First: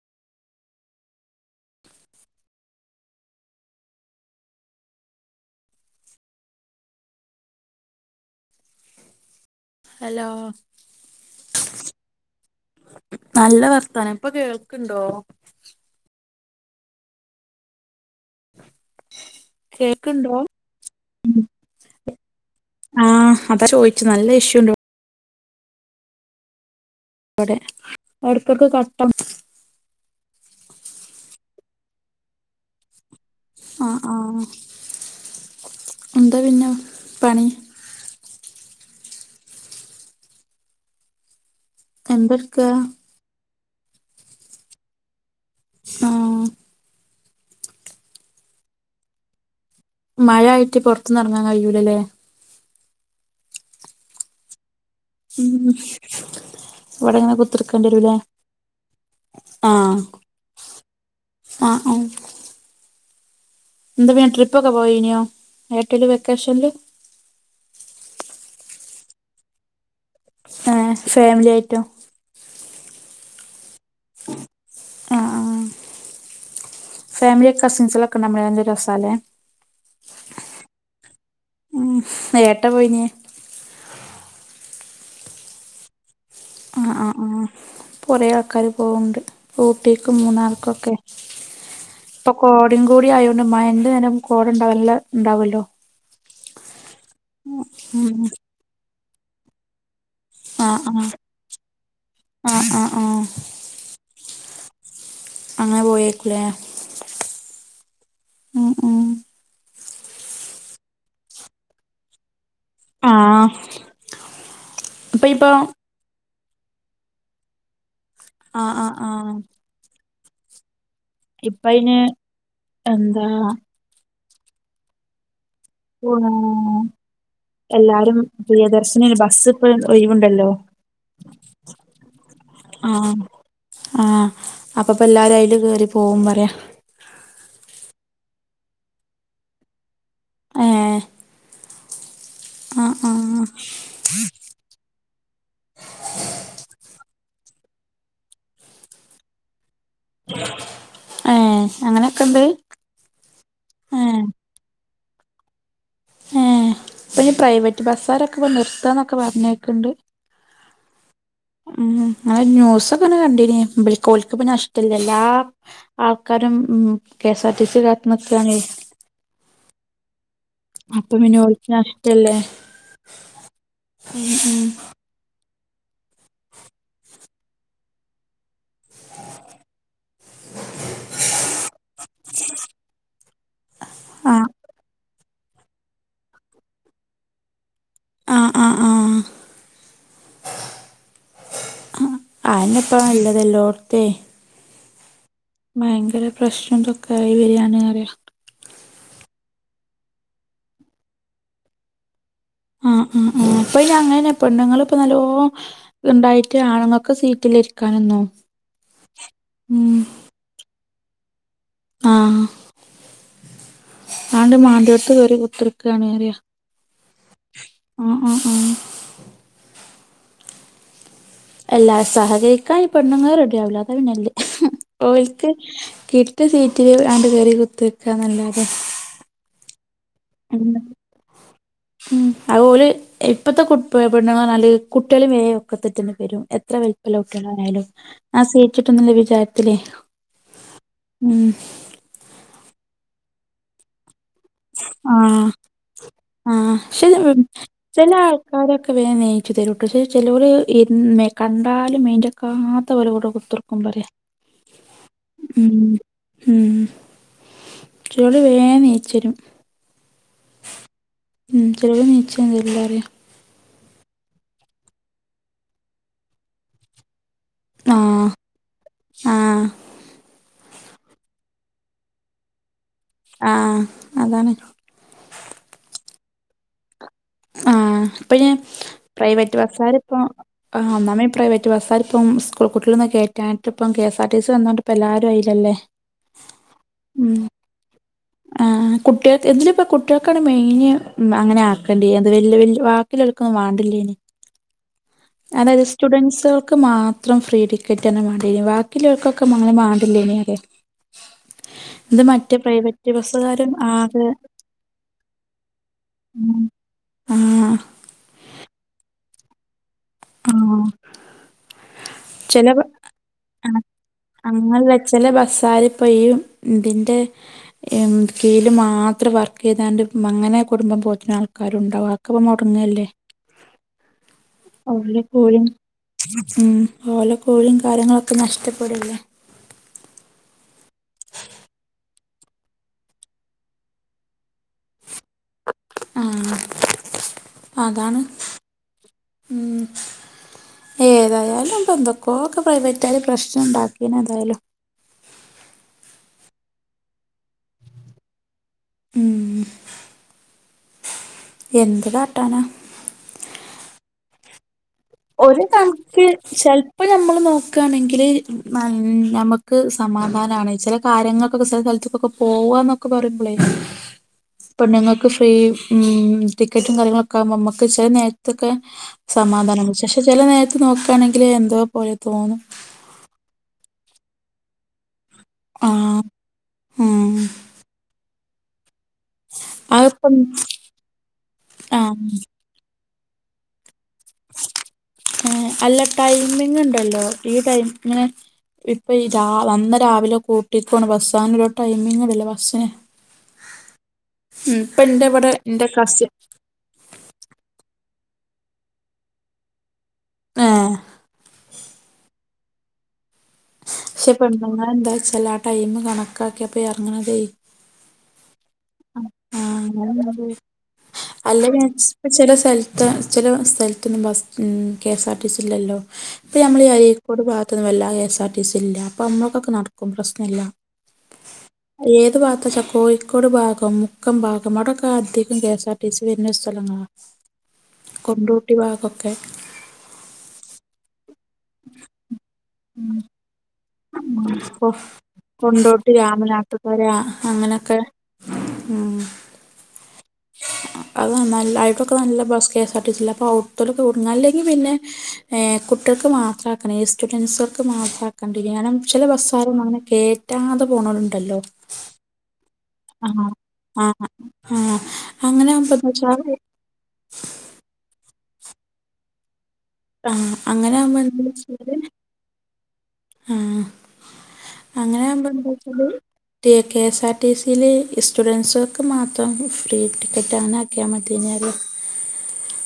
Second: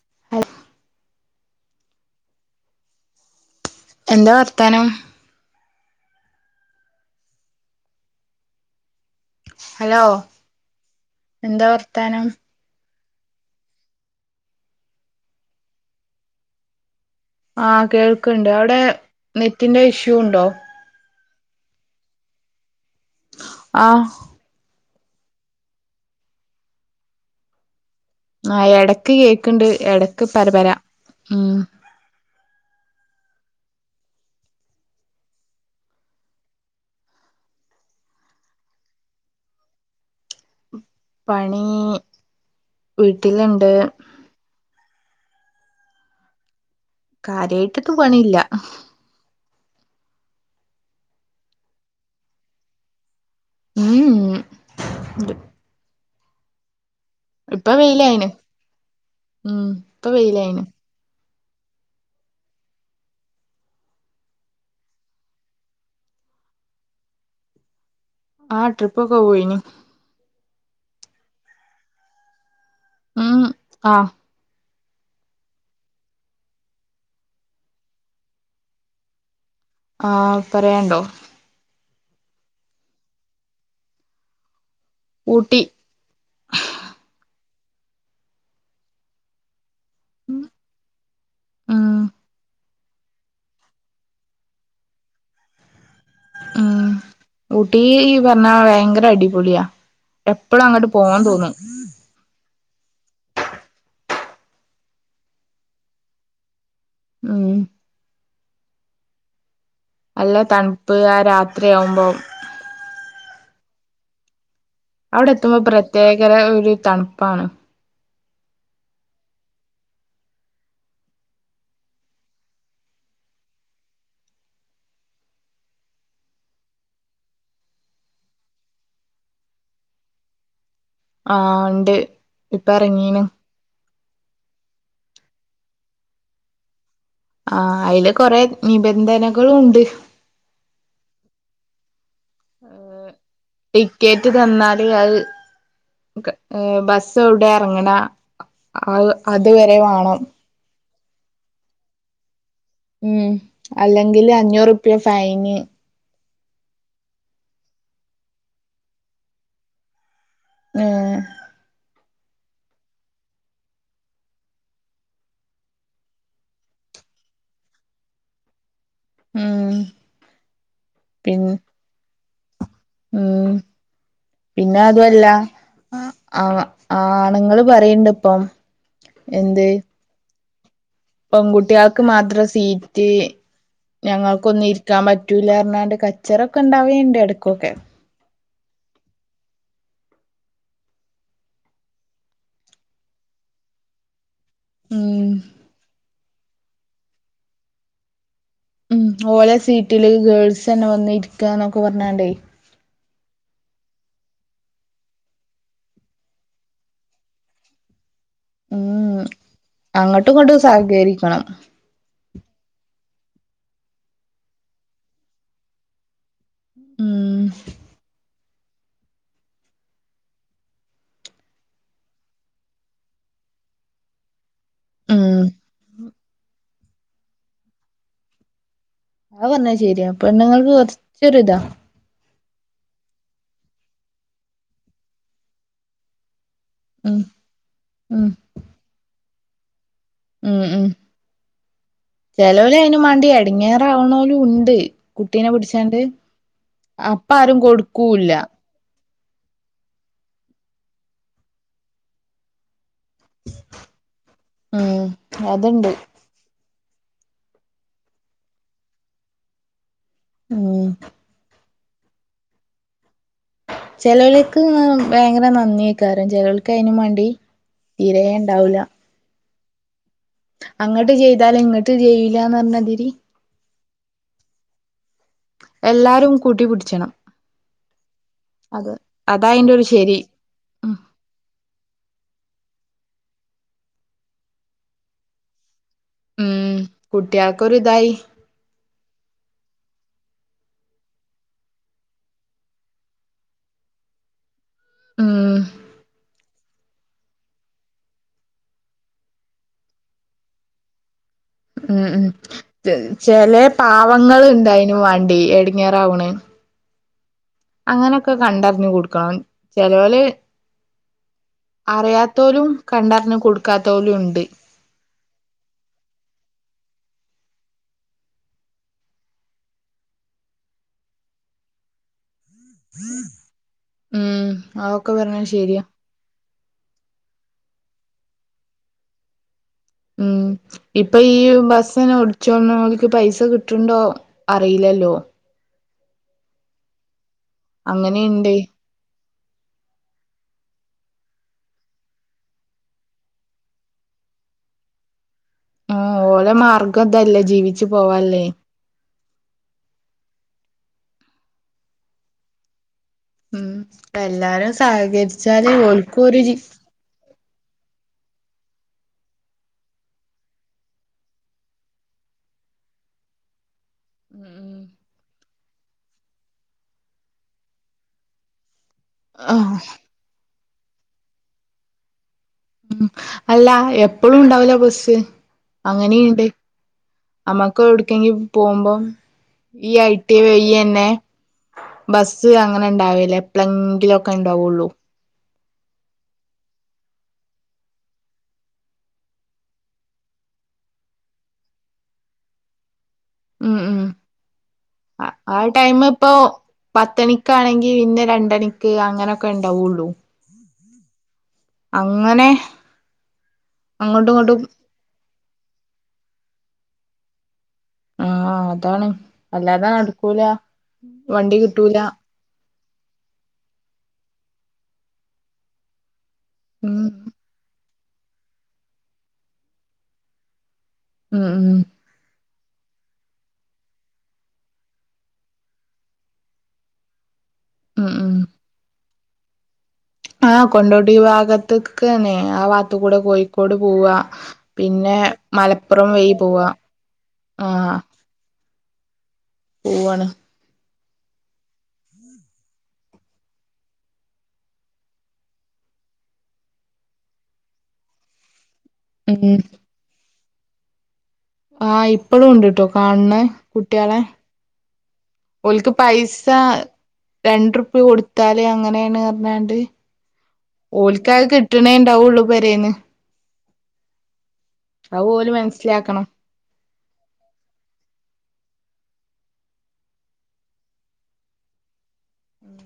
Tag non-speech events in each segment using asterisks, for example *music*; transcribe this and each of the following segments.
*unintelligible* എന്താ വർത്താനം ഹലോ എന്താ വർത്താനം നല്ല വർത്താനം ഇപ്പോ കേൾക്കിണ്ടോ ആഹ് കേൾക്ക്ണ്ട് അവടെ- കേക്ക്ണ്ടോ ഉം ആഹ് അതാ ചോയിച്ച് ആഹ് നല്ല ഇഷ്യു ഉണ്ട് ഇ അവിടെ ആഹ് എടക്ക് കേക്ക്ണ്ട് എടക്ക് പരപരാ ഉം ആഹ് ആഹ് എന്താ പിന്നെ പണി പണി എന്തെടുക്കാ വീട്ടിലുണ്ട് ആഹ് കാര്യയിട്ട്ക്ക് പണില്ല മഴയായിട്ട് പൊറതൊന്നും എറങ്ങാൻ കഴിയൂലയില്ലേ ഉം ഉം ഇവടെങ്ങനെ കുത്തി ഇപ്പൊ ഇരിക്കെണ്ടി വരുയില്ലേ വെയിലായിന് ഉം ആഹ് ഇപ്പൊ വെയിലായിന് ആഹ് ആഹ് എന്താ പിന്നെ ട്രിപ്പൊക്കെ പോയീനോ നാട്ടില് വെക്കേഷൻല് ആഹ് ട്രിപ്പൊക്കെ പോയിനി ആ ഫാമിലിയറ്റൊ ഉം ആഹ് ആഹ് ആഹ് ഫാമിലി കസിൻസിലൊക്കെ നമ്മള് എന്ത് രസാലേ ആ പറയണ്ടോ ഏട്ട പോയിഞ്ഞേ ഊട്ടി ആ ആ ആ ഇപ്പോ കുറേ ആൾക്കാാര് പോവ്ണ്ട് ഊട്ടിക്കും മൂന്നാർക്കൊക്കെ ഉം ഇപ്പൊ കോ കുടി ആയോണ്ട് മഴന്റെരം കോട ഉണ്ടാവല്ല ഉണ്ടാവല്ലോ ഉം ഊട്ടി ഉം പറഞ്ഞ ഭയങ്കര അടിപൊളിയാ എപ്പളും ആ അങ്ങട്ട് ആ പോവാൻ തോന്നും ആ ആ ആ അങ്ങനെ പോയേര്ക്കും ലേ ഉം ഉം ഉം.. നല്ല തണുപ്പ് ആ രാത്രിയാവുമ്പോം ആഹ് അവിടെ എത്തുമ്പോ പ്രത്യേകര ഒരു തണുപ്പാണ് ആഹ് ആഹ് ആഹ് ഇപ്പ അയ്ന് എന്താ *unintelligible* എല്ലാരും പ്രിയദർശിനി ബസ്സ് ഇപ്പം ഒഴിവുണ്ടല്ലോ ആഹ് ഉണ്ട് ആ ഇപ്പറങ്ങീണ് ആ അപ്പ ഇപ്പോ എല്ലാവാരും അയ്ല് കേറി പോവും പറയാ ആ അയ്ല് കൊറെ നിബന്ധനകളും ഉണ്ട് ആ ടികറ്റ് തന്നാൽ അഹ് ഏ ബസ്സ് എവ്ടെ എറങ്ങണെ അഹ് അതുവരെ വാണ്ണം.. ഏ അങ്ങനെയൊക്കെ ഇണ്ട് ഉം അല്ലെങ്കില് അഞ്ഞൂറ് റുപ്യ ഫൈന് ഏഹ് ഇപ്പൊ ഈ പ്രൈവറ്റ് ബസ്സാരൊക്കെ ഇപ്പെ നിർത്താന്നൊക്കെ പറഞ്ഞേക്ൻണ്ട് ഉം ഉം അങ്ങനെ ന്യൂസൊക്കെ കണ്ടിന് ബെൽക് ഓൽക്ക് ഇപ്പ നഷ്ടില്ലല്ലാ എല്ലാ ആൾക്കാരും ഉം K S R T C കാത്ത് നിക്കുകാണ്.. ഉം അപ്പ പിന്നെ പിൻ ഓൽക്ക് നഷ്ടല്ലേ ഉം ഉം ഉം പിന്നെ അതൊല്ലാ ആ ആ ആണുങ്ങൾ പറയണ്ട് ഇപ്പം എന്ത് *inaudible* പെൺകുട്ട്യാൾക്ക് മാത്രം സീറ്റ് ആഹ് ഞങ്ങൾക്ക് ഒന്നും ഇരിക്കാൻ പറ്റ റ്റുലന്ന്റാഞ്ഞാണ്ട് കച്ചറൊക്കെ ഉണ്ടാവൽ ഇൻണ്ട് എടക്ക് ഒക്കെ ആ ആ ആ ആയ്നെപ്പം നല്ലത് എല്ലാഓട്ത്തെ ഉം ഭയങ്കര പ്രശ്നംന്തൊക്കൊയി വെരാണ് ന്ന് പറയാ ഉം ഓല സീറ്റില് ഗേൾസ്ന്നെ വന്നിരിക്കന്നൊക്കെ പറഞ്ഞണ്ടേ ആ അ ആ ഇപ്പൊ അയ്ന് അങ്ങനെല്ലാ പെണ്ണുങ്ങൾ ഇപ്പോ നല്ലോ ഇണ്ടായിട്ട് ആണുങ്ങൾക്ക് സീറ്റിലിരിക്കാനെന്നും ഉം ഉം അങ്ങോട്ടും ഇങ്ങണ്ടും സഹകരിക്കണം ആ ആണ്ട് മാണ്ടിയോടത്ത് കേറി കുത്ത്ർക്കാണ് പറയാ ഉം ഉം ഉം ഉം എല്ലാരും സഹകരിക്കാ ഈ പെണ്ണങ്ങൾ റെഡിയ ആവില്ലാ അതാ പിന്നെള്ള ഉം ഒല്ക്ക് കിട്ട്യ സീറ്റില് ആണ്ട് കേറി കുത്തർക്കാന്നല്ലാതെ. അഹ് പറഞ്ഞാ ശെര്യാ പെണ്ണ്ങ്ങക്ക് കൊർച്ചൊരു ഇതാ. അഹ് ഓല് ഇപ്പത്തെ കു പെണ്ണങ്ങള്ർഞ്ഞാല് കുട്യള്യും വേം ഒക്കത്തെട്ടിയണ്ട് വരും. എത്ര ഉം വലിപ്പല്ല കുട്ടോളാണഗിലും ഉം ആഹ് സീറ്റിട്യൂനുള്ള വിചാരത്തിലേ ഉം ഉം ഉം ചേലോര് അയിന് മാണ്ടി എടങ്ങേറാവണല് ഉ ണ്ട് ആഹ് കുട്ടീനെ പിടിച്ചണ്ട് ആഹ് അപ്പ ആരും കൊടുക്കൂല്ല ഒക്കെ വേം നീച്ചു തരും ക്ക് പക്ഷ ചേലോരെ ന്ന് കണ്ടാലും മെൻ്റെക്കകത്ത പോല കൂതീർക് പറയാ ഉം ഉം അതുണ്ട് ഉ ചേലോല് വേം നീചെരും. ഉം ഉ ചേലോല് ണീ ചോന്നുംതര്ലാരേയും. ചേലോൽക് ഭയങ്കര നന്ദിയേകാരം ചേലോൽക് അയ്നു മാണ്ടി തീരേണ്ടാവൂല. ആഹ. അങ്ങട്ട് ചെയ്താലേ ഇങ്ങട്ട് ചെയ്യൂ ലാർഞ്ഞതിരി ആഹ് അതാണ്. എല്ലാരും കൂട്ടിപുടിച്ചണം. ആ ഇപ്പ ഞാൻ അതാ പ്രൈവറ്റ് അയിന്റെ ഒരു ബസ്സാര് ശരി ഇപ്പോ ആ ഉം ഒന്നാമായിപ്പോ പ്രൈവറ്റ് ബസ്സാർ ഇപ്പം സ്കൂൾ കുട്ടികളൊന്നക്ക കയറ്റാനായിട്ട്പ്പ K S R T C വന്നുണ്ട് പ്പെല്ലാരും അയില്ലല്ലേ. ഉം കുട്ടികൾക്ക് ഒരു ഇതായി. ആഹ് കുട്ടികൾക്ക് ഇതില് ഇപ്പ കുട്ടികൾക്കാണ് മെയിന് അങ്ങനെ ആ *unintelligible* വാക്കിലെടുക്കൊ ന്നും വാണ്ടില്ല്യേനി. ഉം അതായത് സ്റ്റുഡൻസേൾക്ക് മാത്രം ഫ്രീ ടിക്കറ്റന്നെ മാണ്ടീനി വാക്കില്ലോൾക്കൊക്കെ അങ്ങനെ മാണ്ടില്ലേനീ അറ്യ *inaudible* ഉം ഉം ചേ, ചേലെ ബസ്സുകാരും ആകെ പാവങ്ങൾ ഇണ്ടായിൻവണ്ടി എടങ്ങേറാവ്ണ് ഉം അങ്ങനൊക്കെ കണ്ടറിഞ്ഞ് കൊടുക്കണം ചേലോല് ആ അറിയാത്തോലും ചില ബ കണ്ടറിഞ്ഞു കൊടുക്കാതോലും ണ്ട്. ചെല ബസ്സാരി പ്പയും ഇതിന്റെ എം കേല് മാത്രം വർക്ക് ചെയ്താണ്ട് മങ്ങനെ കുടുംബം പോറ്റണ ആൽക്കാരും ഇണ്ടാവാം *unintelligible* മ്ഹ് ഓല കൂലി ഉം ഓല കൂലിം കാര്യങ്ങളൊക്കെ നഷ്ടപ്പെടല്ലേ ഉം *inaudible* ഇപ്പൊ ഈ ബസ്സന്നെ ഒടിച്ചോണക്ക് പൈസ കിട്ടണ്ടോ അറിയില്ലല്ലോ? ഉം അതാണ് അങ്ങനെയുണ്ട് ഉം ഏതായാലും ഇപ്പൊ എന്തൊക്കോ പ്രൈവറ്റായല് പ്രശ്നം ഉണ്ടാക്കീന എന്തായാലും. ആഹ് ഓലെ മാർഗം ഇതല്ലേ ജീവിച്ചു പോവല്ലേ. ഉം എന്ത് കാട്ടാനാ. ഉം എല്ലാരും സഹകരിച്ചാലേ ഓല്‍ക്ക് ഒരു ഇപ്പൊ ഞമ്മൾ നോക്കുകയാണെങ്കിൽ ഞമുക്ക് സമാധാനമാണ് ചില കാര്ങ്ങൾക്കൊക്കെ ചില സ്ഥലത്തക്കൊക്കെ പോവാന്നൊക്കെ പറയുമ്പോളേ പെണ്ണുങ്ങക് ഇപ്പ ഈ ഉം ടിക്കറ്റും കാര്യങ്ങളൊക്കാവുമ്പോ മ്മക്ക് ചെല നേരത്ത്ക്കെ ആഹ് സമാധാനാണ് പക്ഷെ ചെല നേരത്ത് നോക്കാണെങ്കില് എന്തോ പോലെ തോന്നും. ഉമ് അല്ല എപ്പഴും ഉണ്ടവൂല ബസ്സ്. ആഹ്. അങ്ങനെയണ്ട് ഉം. അമ്മക്ക് എവിടക്കെങ്കി പോകുമ്പോം. ഈ അതിപ്പം ഐടി വയ്യന്നെ ആഹ് ബസ് അങ്ങ അങ്ങനെ ണ്ടാവേല്ലേ പ്ലെങ്കിലൊക്കെ ഉണ്ടാവുള്ളൂ. അല്ല ടൈമിങ് ണ്ടല്ലോ ഈ ടൈ ഇങ്ങനെ ഇപ്പോ ഈ രാ വന്ന രാവിലെ കൂട്ടിക്കോണ ബസ്സാ ന്നൊരു ടൈമിങ്ങ് ഇല്ലല്ലോ ബസ്സിന് ഉം ഉം ഉം ഇപ്പ എന്റെ ആ ഇവിടെ ആ എന്റെ ടൈം ഇപ്പൊ കസിൻ പത്തണിക്കാണെങ്കി പിന്നെ രണ്ടണിക്ക് അങ്ങനെയൊക്കെ ഉണ്ടാവുള്ളൂ ഏഹ് അങ്ങനെ അങ്ങോട്ടും പക്ഷെ ഇങ്ങോട്ടും പെണ്ണുങ്ങൾ എന്താ വെച്ചാ ആ ടൈം കണക്കാക്കിയപ്പ ഇറങ്ങണെതെ ആഹ് അതാണ് അല്ലാത നടക്കൂല അങ്ങനെണ്ട്. വണ്ടി അല്ല കിട്ടൂല ഇപ്പ ചില സ്ഥലത്ത ചില സ്ഥലത്തൊന്നും bus KS R T C ഇല്ലല്ലോ ഇപ്പ നമ്മള ഉം അഴിക്കോട് ഭാഗത്തൊന്നും വല്ലാ K S R T C ഇല്ല അപ്പൊ നമ്മൾക്കൊക്കെ നടക്കും പ്രശ്നല്ല ഉം ഉം ഏത് ഭാഗത്തച്ചാ കോയിക്കോട് ഭാഗ മുക്കം ഭാഗം അവ്ടൊക്കെ അധികം K S R T C വരുന്ന *unintelligible* ഉം ഉം റൂട്ടി ഭാഗകൊക്കെ ആഹ് കൊണ്ടോട്ടി ഭാഗത്തക്ക് തന്നെ ആ ഭാഗത്ത് ഉം. കൂടെ കോഴിക്കോട് പോവാ ഉം. കൊ പിന്നെ മലപ്പുറം കൊണ്ടോട്ടി വഴി പോവാ രാമനാട്ടുകര ആ അങ്ങനൊക്കെ ഉം പോവാണ് *unintelligible* നല്ല bus K S R T സില്ല *unintelligible* അല്ലെങ്കിൽ പിന്നെ ഏഹ് കുട്ടികക്ക് മാത്രാക്കണം സ്റ്റുഡൻറ്സുകൾക്ക് മാത്രാക്കണ്ടീനും കാണം ചില ഉം ബസ്സാരൊന്നും അങ്ങനെ കേറ്റാതെ പോണോലുണ്ടല്ലോ ആയിപ് എപ്പഴും ഉണ്ട് കേട്ടോ കാണണ് ആഹാ. കുട്ടികളെ ആഹ്. ആഹ്. അങ്ങനെ ഓൽക്ക് ആവുമ്പോ പൈസ എന്താച്ചാല് രണ്ട റുപ്പി കൊടുത്താല് അങ്ങനെയാണ് പറഞ്ഞാണ്ട് ആഹ് അങ്ങനെ ആവുമ്പോ ഓൽക്ക് അതു കിട്ടണേ എന്താച്ചാല് ഇണ്ടാവുള്ളൂ പൊരേന്ന് ആഹ് അത് ഓല് അങ്ങനെയാകുമ്പോൾ *unintelligible* മനസ്സിലാക്കണം ട്ടി കെ എസ് ആർ ടി സില് സ്റ്റുഡൻറ്സുകൾക്ക് മാത്രം ഫ്രീ ടിക്കറ്റ് ആന്നാ *unintelligible* ഉം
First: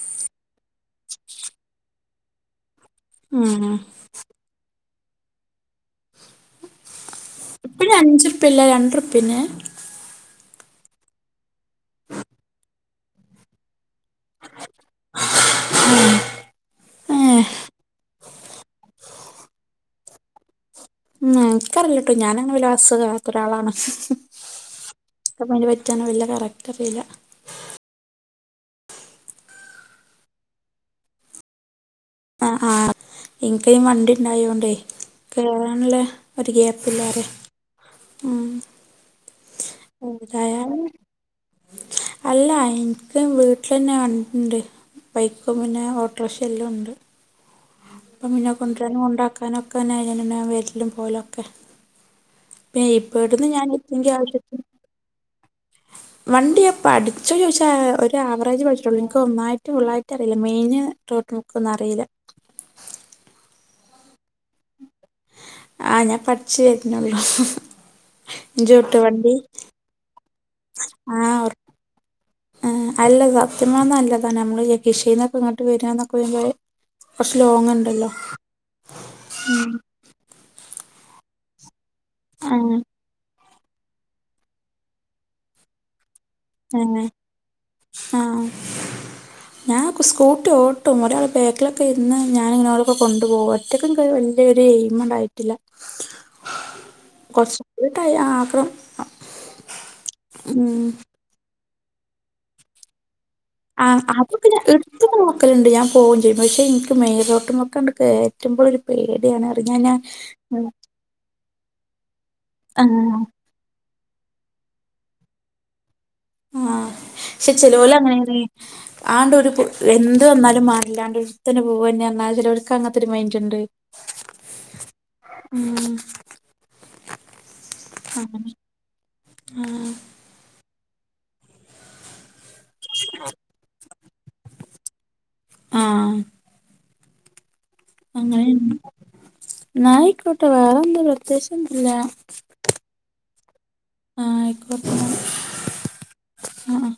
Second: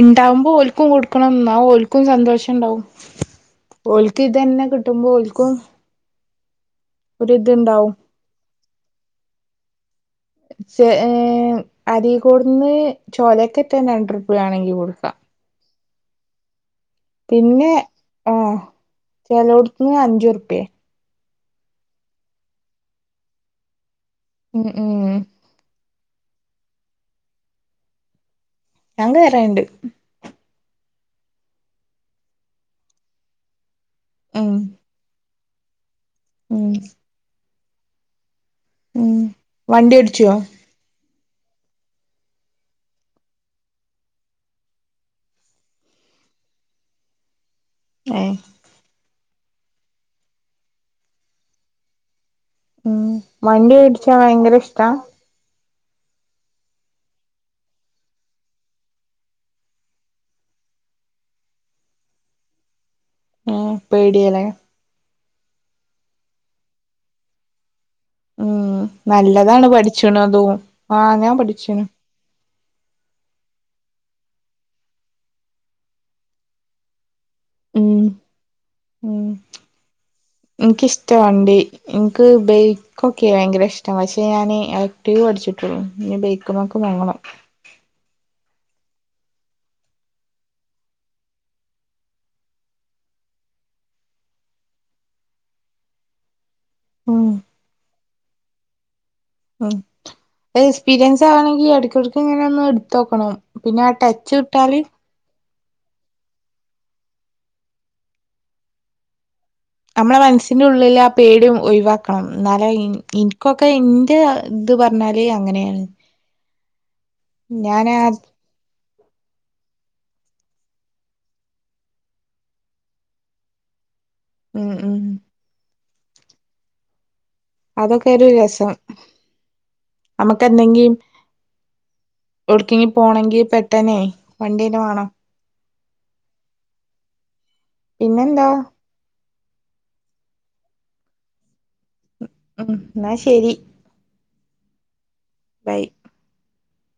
ഇണ്ടാവുമ്പോ ഒൽക്കും കൊടുക്കണം എന്നാ ഒൽക്കും സന്തോഷം ഉണ്ടാവും ഉം ഉം ഓൽക്ക് ഇത് തന്നെ കിട്ടുമ്പോൾ ഓൽക്കും എപ്പഴ ഒരിതുണ്ടാവും അഞ്ചുർപ്പല്ല രണ്ടുർപ്പെന്നേ ഛെ ഏഹ് അരീക്കോടുന്ന് ചോലേക്കെറ്റ രണ്ടുർപിയ ആണെങ്കി കൊടുക്കാ ഉം പിന്നെ ആഹ് ചിലോടുത്തുന്ന് അഞ്ചുർപ്പ്യെ ഉം എനിക്കറിയില്ല ട്ടോ ഞാനങ്ങനെ വല്ല ബസ്സ്‌ കേറാത്ത ഒരാളാണ് ഉം ഉം *unintelligible* വല്ല കറക്റ്റ് അറിയില്ല ഞാ കേറേണ്ട് എൻക്കയ്ന് വണ്ടി ഉം ഉണ്ടായോണ്ടേ കേറാനുള്ള ഒരു ഉം ഗ്യാപ്പ് ഇല്ലാ പറയാ ഉം ഉം വണ്ടി *unintelligible* ഓടിച്ചോ അല്ല എനക്ക് വീട്ടിൽ തന്നെ ഉണ്ട് ബൈക്കും പിന്നെ ഓട്ടോറിക്ഷ എല്ലാം ഉണ്ട് ഏ അപ്പം പിന്നെ കൊണ്ടരാനും കൊണ്ടാക്കാനും ഒക്കെന്നെ *unintelligible* വരലും പോലൊക്കെ ഉം വണ്ടി ഓടിച്ചാ ഭയങ്കര *unintelligible* ഇഷ്ടാ വണ്ടിയാ പഠിച്ച ചോദിച്ചാ ഒരു ആവറേജ് പഠിച്ചിട്ടുള്ളൂ എനിക്ക് ഒന്നായിട്ടും ഫുള്ളായിട്ടും അറിയില്ല മെയിന് *unintelligible* അറിയില്ല അയേ പേടിയാ ലേ? ആ ഞാൻ പഠിച്ചു വരുന്നുള്ളു. ഉം നല്ലതാണ് പഠിചണുതും. ആ ഞാൻ പഠിച്ചണു. ഏഹ് അല്ല സത്യം പർനാ നല്ലതാ നമ്മളീ യകിഷീന്നൊക്കെ ഇങ്ങട്ട് വരാ ന്നൊക്കെ വമ്പോയെ കൊർച്ചു ഉം ലോങ്ങിണ്ടല്ലോ ഉം ഇൻക്ക് ഇഷ്ട വണ്ടി ഇൻക്ക് ആ ബൈക്കൊക്കെ ഭയ്ങ്കര ഇഷ് പക്ഷേ ഞാൻ ആക്റ്റീവ് പട്ച്ചിട്ടുള്ളൂ നി ബൈ തന്നെ ആഹ് ഞാൻ കു സ്കൂട്ടിഓട്ടും. ഒരാള് ബേക്കിലൊക്കെ ഇരുന്ന്, ഞാനിങ്ങനോലൊക്കെ കൊണ്ടു പോവു റ്റക്ക് ഇൻകൊരു വല്യൊരു എയിമണ്ടായിട്ടില്ല ഉം കൊറച്ച് ടൈം ആകും ഉം എക്സ്പീരിയൻസാവണെങ്കി എടക്കെട്ക്ക് ഇങ്ങനൊന്ന് ഇട്ത്തോക്കണം പിന്നാ ടെച്ച് വിട്ടാല് നോക്കലുണ്ട്ഞാൻ പോകും ചെയ്യും പക്ഷെ എനിക്ക് മെയിലോട്ട് കേറ്റുമ്പള് ഒരു പേടിയാണ് അറിഞ്ഞാഞാ നമ്മളെ മനസ്സിന്റെ ഉള്ളില്ലാ ആ പേടിം ഒഴിവാക്കണം ന്നാല ആ ഇൻ ഇൻ കൊക്കെ ഇന്റെ ഇത് പറഞ്ഞാല് അങ്ങനേണ് ആഹ് ക്ഷെ ചെലോൽ അങ്ങനെ ടീ ആണ്ടൊരു പൊ എന്ത് വന്നാലും മാണ്ടില്ലാണ്ട്ട്ത്തന പോവന്നെ ന്നാ ചെലോൽക്കങ്ങതൊരു മൈൻ്റ്ണ്ട് ഉം ഉം ഉം അതൊക്കെരു അങ്ങനെ രസം അമ്മക്കെന്തെങ്കിം ഓൾക്കിനി പോണങ്കിൽ പെട്ടനേ വണ്ടീനെ വേണം ആഹ് അങ്ങനെ പിന്നെന്താ ന്നാ ഐക്കോട്ടെ. വേറെന്ത പ്രത്യേകിച്ചൊന്നുല്ലാ ഉം എന്നാ ശരി ആയിക്കോട്ടെ ബൈ ആഹ് ആഹ്